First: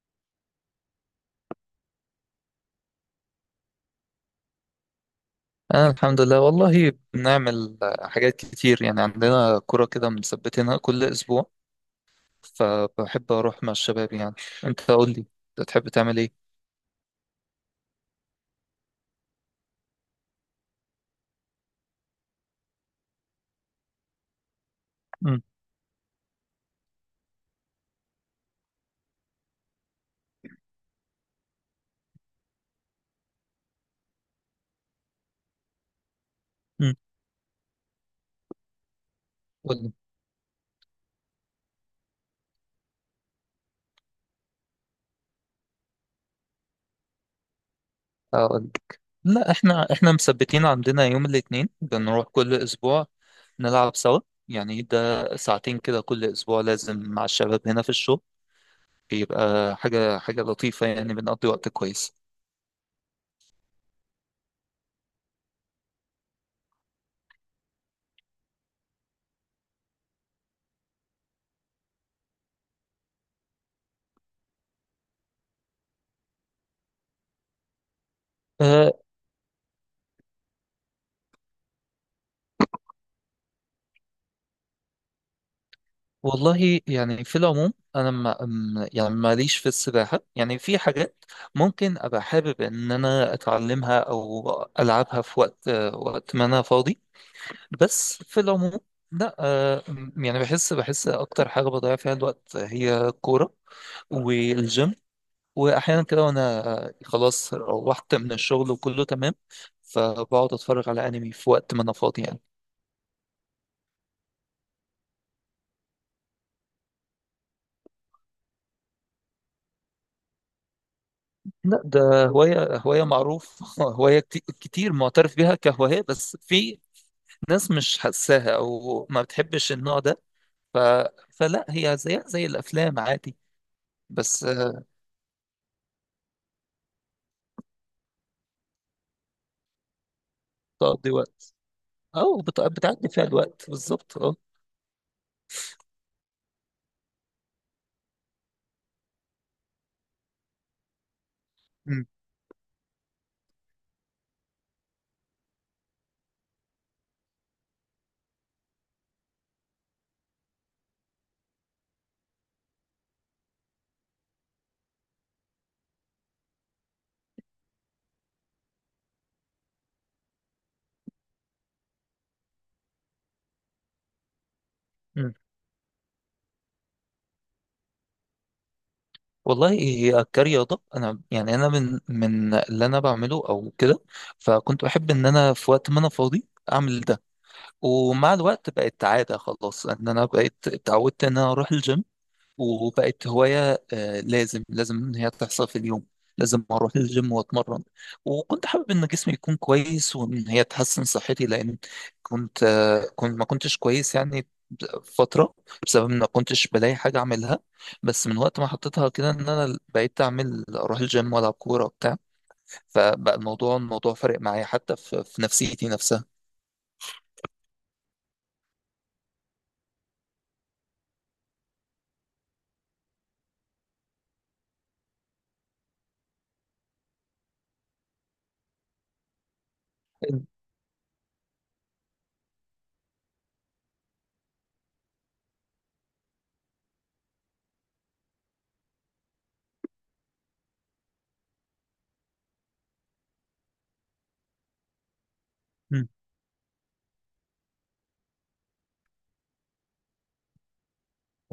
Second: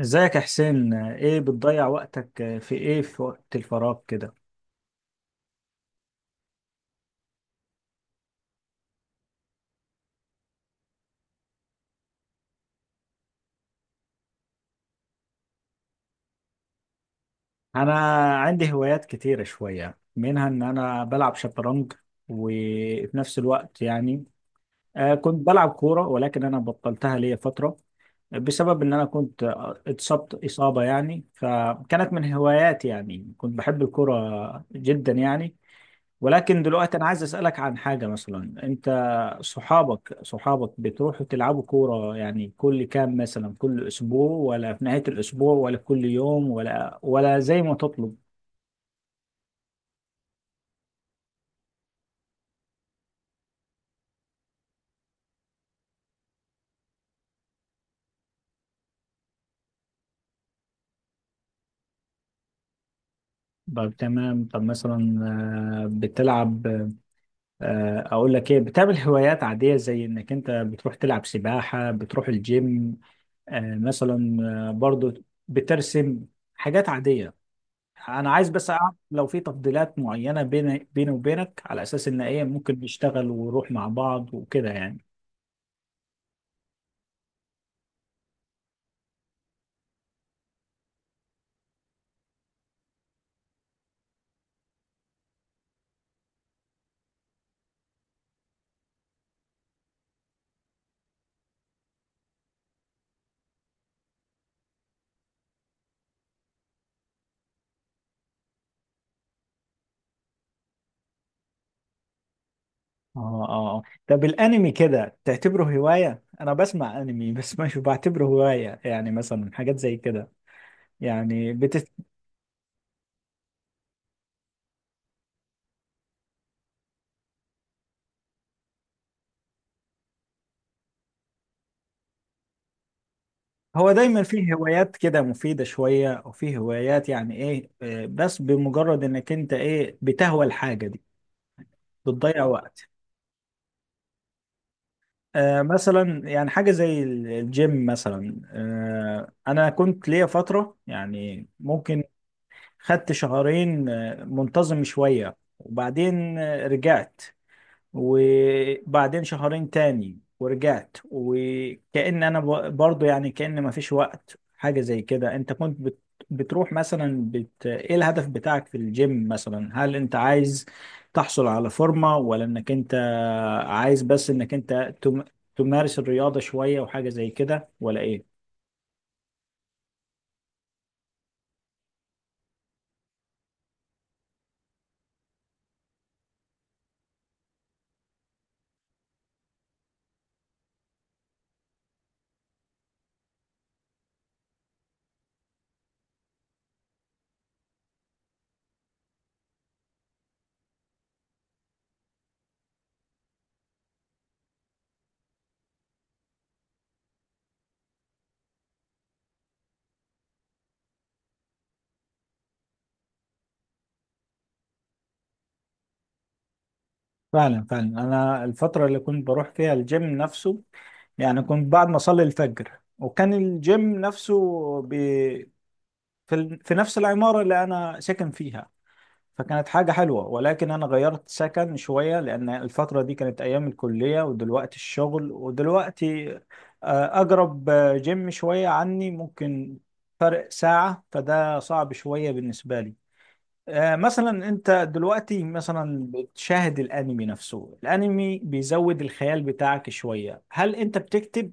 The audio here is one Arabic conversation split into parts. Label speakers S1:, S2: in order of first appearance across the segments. S1: ازيك يا حسين؟ ايه بتضيع وقتك في ايه، في وقت الفراغ كده؟
S2: أنا الحمد لله والله بنعمل حاجات كتير يعني عندنا كرة كده مثبتينها كل أسبوع. فبحب أروح مع الشباب يعني. أنت قول لي، أنت تحب تعمل إيه؟
S1: انا عندي هوايات كتيرة شوية، منها ان انا بلعب شطرنج. وفي نفس الوقت يعني
S2: مم.
S1: كنت بلعب كورة، ولكن انا بطلتها ليا فترة، بسبب ان انا كنت اتصبت اصابة يعني، فكانت من هواياتي يعني، كنت بحب الكورة جدا يعني. ولكن
S2: مم.
S1: دلوقتي انا عايز اسالك عن حاجه، مثلا انت
S2: قول لي
S1: صحابك بتروحوا تلعبوا كوره يعني كل كام، مثلا كل اسبوع، ولا في نهايه الاسبوع، ولا كل يوم، ولا زي ما تطلب؟
S2: أقول لك. لا إحنا مثبتين عندنا يوم الاثنين بنروح كل أسبوع نلعب سوا. يعني ده ساعتين كده كل أسبوع لازم مع الشباب هنا في الشغل. بيبقى حاجة لطيفة يعني بنقضي وقت كويس.
S1: طب تمام. طب مثلا، بتلعب. اقول لك ايه، بتعمل هوايات عاديه زي انك انت بتروح تلعب سباحه، بتروح الجيم مثلا، برضو بترسم، حاجات عاديه؟ انا عايز بس
S2: آه،
S1: اعرف لو في تفضيلات معينه بيني وبينك، على اساس ان ايه ممكن نشتغل ونروح مع بعض وكده يعني.
S2: والله يعني في العموم انا ما م- يعني ماليش في السباحه، يعني في حاجات ممكن ابقى حابب ان انا اتعلمها او العبها في وقت ما انا فاضي. بس في العموم، لا يعني بحس اكتر حاجه بضيع فيها الوقت هي الكوره والجيم. واحيانا كده وانا خلاص روحت من الشغل وكله تمام، فبقعد اتفرج على انمي في وقت ما انا فاضي يعني.
S1: اه، اه، آه. طب الانمي كده تعتبره هوايه؟ انا بسمع انمي بس مش بعتبره هوايه يعني، مثلا حاجات زي كده. يعني
S2: لا ده هواية معروف هواية كتير معترف بيها كهواية، بس في ناس مش حاساها أو ما بتحبش النوع ده. ف... فلا هي زيها زي الأفلام عادي.
S1: هو دايما
S2: بس
S1: فيه هوايات كده مفيده شويه، او فيه هوايات يعني ايه بس بمجرد انك انت ايه بتهوى الحاجه دي
S2: بتقضي وقت، أو
S1: بتضيع وقت.
S2: بتعدي فيها الوقت بالظبط أه.
S1: مثلا يعني حاجة زي الجيم مثلا، أنا كنت ليا فترة يعني، ممكن
S2: أمم،
S1: خدت شهرين منتظم شوية، وبعدين رجعت، وبعدين شهرين تاني ورجعت، وكأن انا برضو يعني، كأن ما فيش وقت حاجة زي كده. انت كنت بتروح مثلا، ايه الهدف بتاعك في الجيم مثلا؟ هل انت عايز تحصل على فورمة، ولا انك انت عايز بس انك انت
S2: أمم.
S1: تمارس الرياضة شوية وحاجة زي كده، ولا ايه؟
S2: والله هي كرياضة أنا، يعني أنا من اللي أنا بعمله أو كده، فكنت بحب إن أنا في وقت ما أنا فاضي أعمل ده. ومع الوقت بقت عادة خلاص، إن أنا بقيت اتعودت إن أنا أروح الجيم، وبقت هواية. لازم إن هي تحصل في اليوم، لازم أروح الجيم وأتمرن. وكنت حابب إن جسمي يكون كويس وإن هي تحسن صحتي، لأن كنت كنت ما كنتش كويس يعني فترة، بسبب إن ما كنتش بلاقي حاجة أعملها. بس من وقت ما حطيتها كده إن أنا بقيت أعمل أروح الجيم وألعب كورة وبتاع، فبقى الموضوع فارق معايا حتى في نفسيتي نفسها.
S1: فعلا فعلا، انا الفترة اللي كنت بروح فيها الجيم نفسه، يعني كنت بعد ما اصلي الفجر، وكان الجيم نفسه في في نفس العمارة اللي أنا ساكن فيها، فكانت حاجة حلوة. ولكن أنا غيرت سكن شوية، لأن الفترة دي كانت أيام الكلية، ودلوقتي الشغل، ودلوقتي أقرب جيم شوية عني ممكن فرق ساعة، فده صعب شوية بالنسبة لي. مثلا أنت دلوقتي
S2: م-
S1: مثلا بتشاهد الأنمي نفسه، الأنمي بيزود الخيال بتاعك شوية. هل أنت بتكتب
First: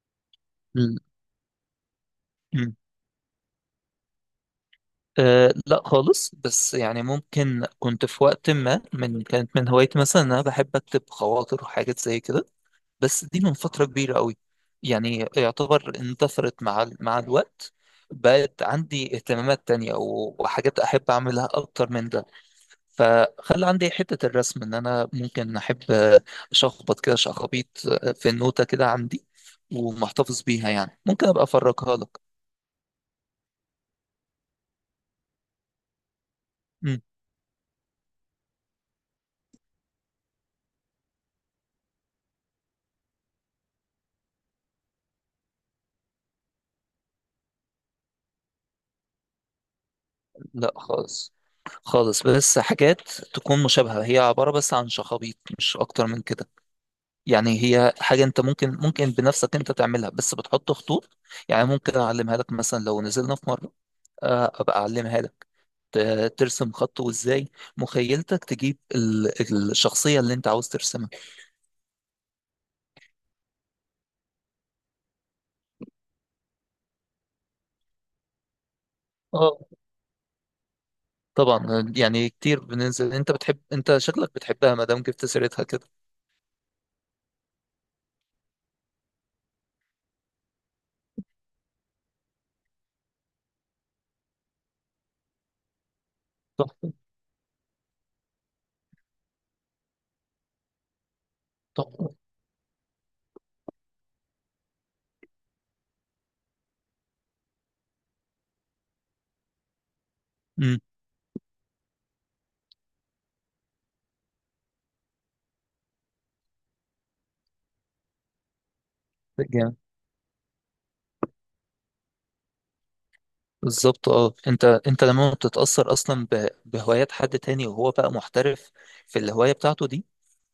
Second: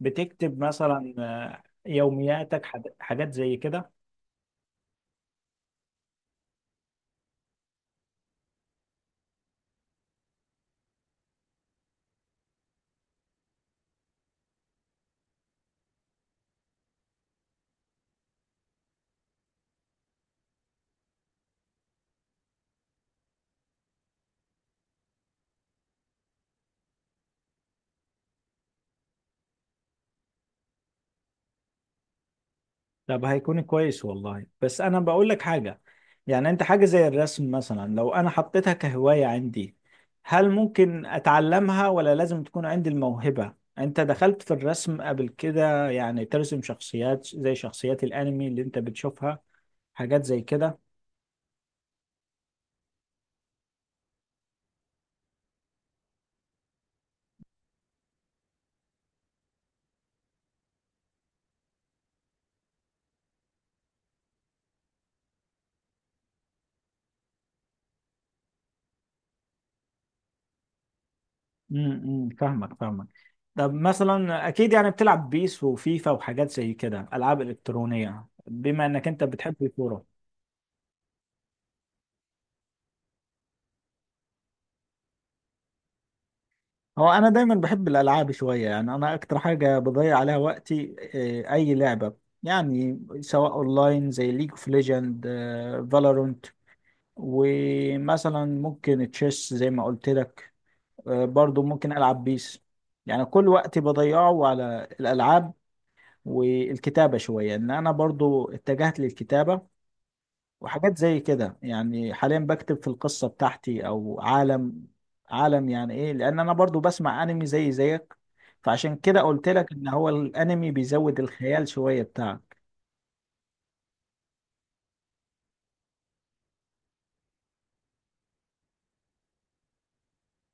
S1: بتكتب
S2: م-
S1: مثلا يومياتك،
S2: م-
S1: حاجات حاجات زي كده؟
S2: أه لا خالص. بس يعني ممكن كنت في وقت ما، من كانت من هوايتي مثلا إن انا بحب اكتب خواطر وحاجات زي كده. بس دي من فترة كبيرة قوي، يعني يعتبر اندثرت مع مع الوقت. بقت عندي اهتمامات تانية وحاجات احب اعملها اكتر من ده. فخلى عندي حتة الرسم، ان انا ممكن احب اشخبط كده شخابيط، في النوتة كده عندي ومحتفظ بيها، يعني ممكن ابقى افرجها لك.
S1: طب هيكون كويس والله. بس انا بقول لك حاجه يعني، انت حاجه زي الرسم مثلا لو انا حطيتها كهوايه عندي، هل ممكن اتعلمها، ولا لازم تكون عندي الموهبه؟ انت دخلت في الرسم قبل كده؟ يعني ترسم شخصيات زي شخصيات الانمي اللي انت بتشوفها، حاجات زي
S2: لا
S1: كده؟
S2: خالص خالص، بس حاجات تكون مشابهة، هي عبارة بس عن شخابيط مش أكتر من كده. يعني هي حاجة أنت ممكن بنفسك أنت تعملها بس بتحط خطوط. يعني ممكن أعلمها لك مثلا لو نزلنا في مرة، أبقى أعلمها لك. ترسم خط، وإزاي مخيلتك تجيب الشخصية اللي أنت عاوز ترسمها.
S1: فاهمك فاهمك. طب مثلا، اكيد يعني بتلعب بيس وفيفا وحاجات زي كده، العاب الكترونيه، بما انك انت بتحب
S2: اه
S1: الكوره.
S2: طبعا يعني كتير بننزل. أنت بتحب، أنت شكلك بتحبها ما دام جبت سيرتها كده.
S1: هو انا دايما بحب الالعاب شويه، يعني انا اكتر حاجه بضيع عليها وقتي، اي لعبه، يعني سواء اونلاين زي ليج اوف ليجند، فالورنت،
S2: تحفة.
S1: ومثلا ممكن تشيس زي ما قلت لك، برضو ممكن
S2: تحفة.
S1: العب بيس. يعني كل وقتي بضيعه على الالعاب، والكتابه شويه ان انا برضو اتجهت للكتابه وحاجات زي كده، يعني حاليا بكتب في القصة بتاعتي، او عالم يعني ايه، لان انا برضو بسمع انمي زي زيك، فعشان كده قلت لك
S2: امم،
S1: ان هو الانمي بيزود الخيال شوية بتاعك.
S2: بالظبط. اه انت لما بتتأثر اصلا بهوايات حد تاني وهو بقى محترف في الهواية بتاعته دي،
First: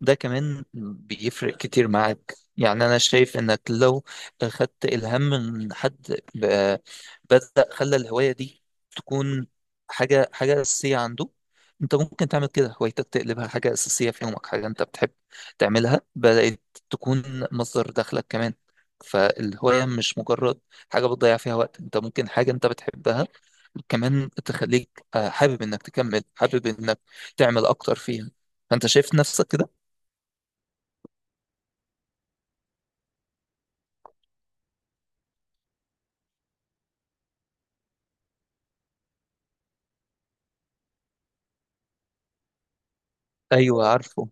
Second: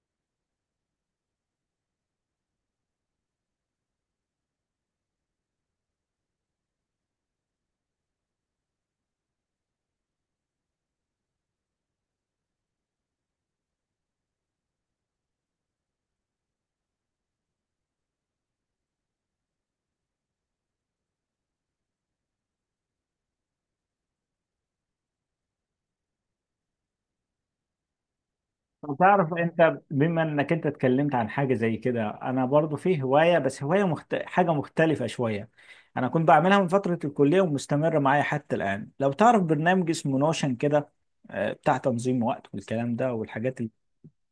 S2: ده كمان بيفرق كتير معاك. يعني انا شايف انك لو خدت الهام من حد بدأ خلى الهواية دي تكون حاجة أساسية عنده، انت ممكن تعمل كده هوايتك تقلبها حاجة أساسية في يومك، حاجة انت بتحب تعملها، بدأت تكون مصدر دخلك كمان. فالهواية مش مجرد حاجة بتضيع فيها وقت، انت ممكن حاجة انت بتحبها كمان تخليك حابب انك تكمل، حابب انك تعمل اكتر فيها. فانت شايف
S1: تعرف
S2: نفسك كده؟
S1: انت، بما انك انت اتكلمت عن حاجه زي كده، انا برضو في هوايه، بس هوايه حاجه مختلفه شويه. انا كنت بعملها من فتره الكليه ومستمره معايا حتى الان. لو تعرف برنامج اسمه نوشن كده، بتاع تنظيم وقت والكلام ده والحاجات.
S2: ايوه عارفه.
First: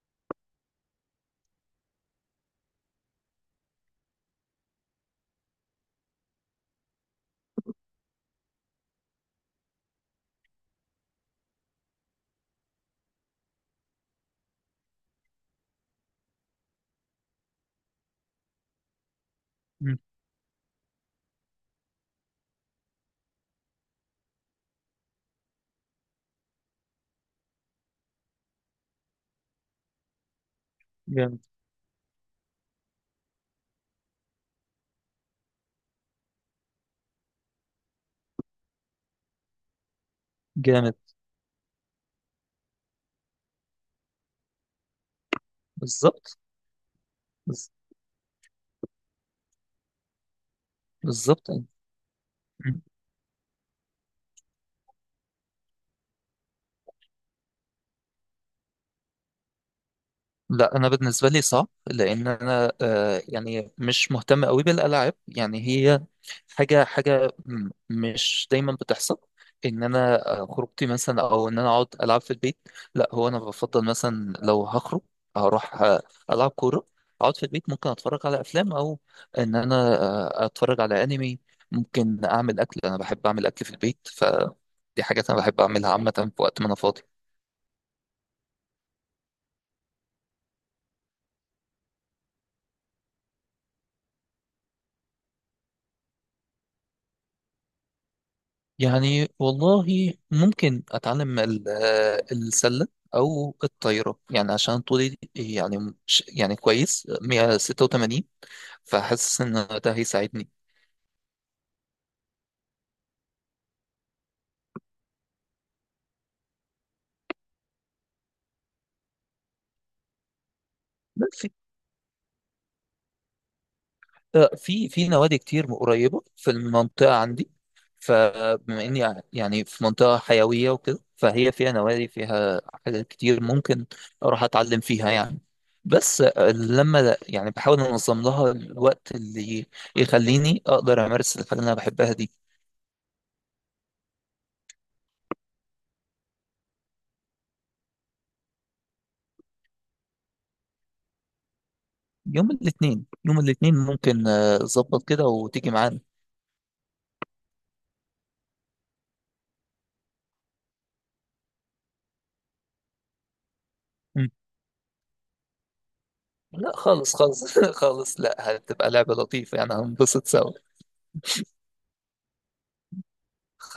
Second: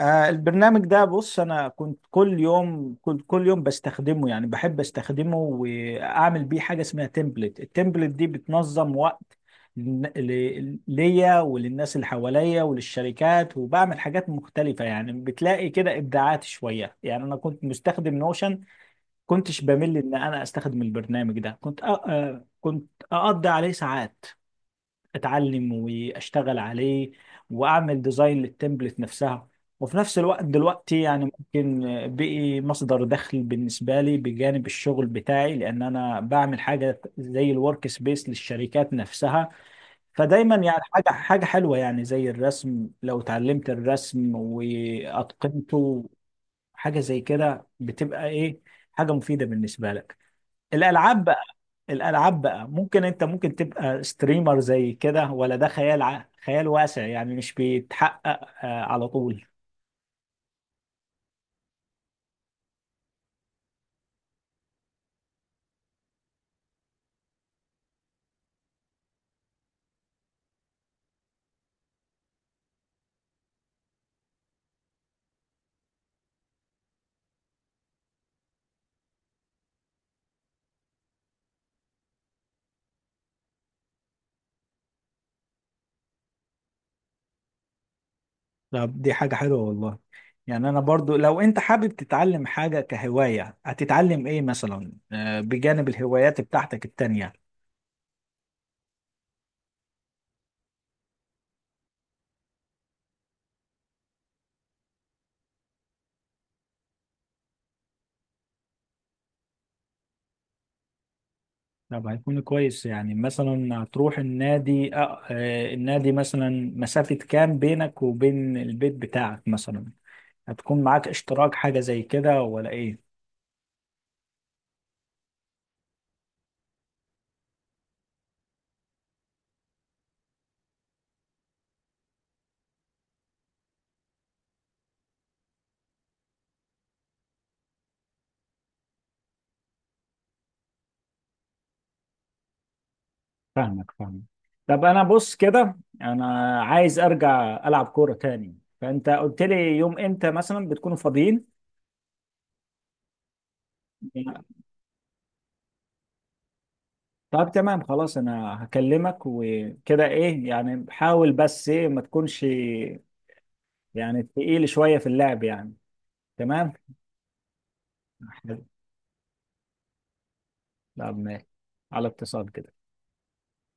S1: البرنامج ده بص، انا كنت كل يوم بستخدمه، يعني بحب استخدمه، واعمل بيه حاجه اسمها تمبلت. التمبلت دي بتنظم وقت ليا وللناس اللي حواليا وللشركات، وبعمل حاجات مختلفه يعني، بتلاقي كده ابداعات شويه. يعني انا كنت مستخدم نوشن، كنتش بمل
S2: مم.
S1: ان انا استخدم البرنامج ده، كنت أ... آه، كنت اقضي عليه ساعات اتعلم واشتغل عليه، واعمل ديزاين للتمبلت نفسها. وفي نفس الوقت دلوقتي يعني
S2: جامد.
S1: ممكن بقي مصدر دخل بالنسبة لي بجانب الشغل بتاعي، لأن أنا بعمل حاجة زي الورك سبيس للشركات نفسها. فدايما يعني
S2: جامد،
S1: حاجة حلوة، يعني زي الرسم لو اتعلمت الرسم وأتقنته
S2: بالظبط.
S1: حاجة زي كده،
S2: بز-
S1: بتبقى إيه، حاجة مفيدة بالنسبة لك. الألعاب بقى
S2: بالظبط.
S1: الالعاب بقى ممكن انت تبقى ستريمر زي كده، ولا ده خيال خيال واسع يعني مش بيتحقق على طول؟
S2: لا انا بالنسبه لي صعب، لان انا آه يعني مش مهتم قوي بالالعاب. يعني هي مش دايما بتحصل ان انا خروجتي مثلا او ان انا اقعد العب في البيت. لا هو انا بفضل مثلا لو هخرج هروح العب كوره. اقعد في البيت ممكن اتفرج على افلام او ان انا اتفرج على انمي. ممكن اعمل اكل، انا بحب اعمل اكل في البيت، فدي حاجات انا بحب اعملها عامه في وقت ما انا فاضي.
S1: طب دي حاجة حلوة والله. يعني انا برضو، لو انت حابب تتعلم حاجة كهواية، هتتعلم ايه مثلا بجانب الهوايات بتاعتك التانية؟
S2: يعني والله ممكن اتعلم السله او الطايره، يعني عشان طولي يعني يعني كويس 186، فحاسس ان ده هيساعدني.
S1: طب هيكون كويس. يعني مثلا هتروح النادي؟ النادي مثلا مسافة كام بينك وبين البيت بتاعك مثلا؟ هتكون معاك اشتراك حاجة زي كده، ولا ايه؟
S2: في في نوادي كتير قريبة في المنطقة عندي، فبما إني يعني في منطقة حيوية وكده، فهي فيها نوادي، فيها حاجات كتير ممكن أروح أتعلم فيها يعني. بس لما يعني بحاول أنظم لها الوقت اللي يخليني أقدر أمارس الحاجة اللي أنا بحبها دي.
S1: فاهمك فاهمك. طب انا بص كده، انا عايز ارجع العب كوره تاني، فانت قلت لي يوم امتى مثلا بتكونوا فاضيين؟
S2: يوم الاثنين، يوم الاثنين ممكن أظبط كده وتيجي معانا.
S1: طب تمام خلاص، انا هكلمك وكده. ايه يعني، حاول بس ايه ما تكونش يعني
S2: مم.
S1: تقيل شويه في اللعب يعني. تمام.
S2: لا خالص خالص خالص،
S1: حلو.
S2: لا هتبقى لعبة لطيفة يعني هنبسط سوا.
S1: طب ماشي. على اتصال كده.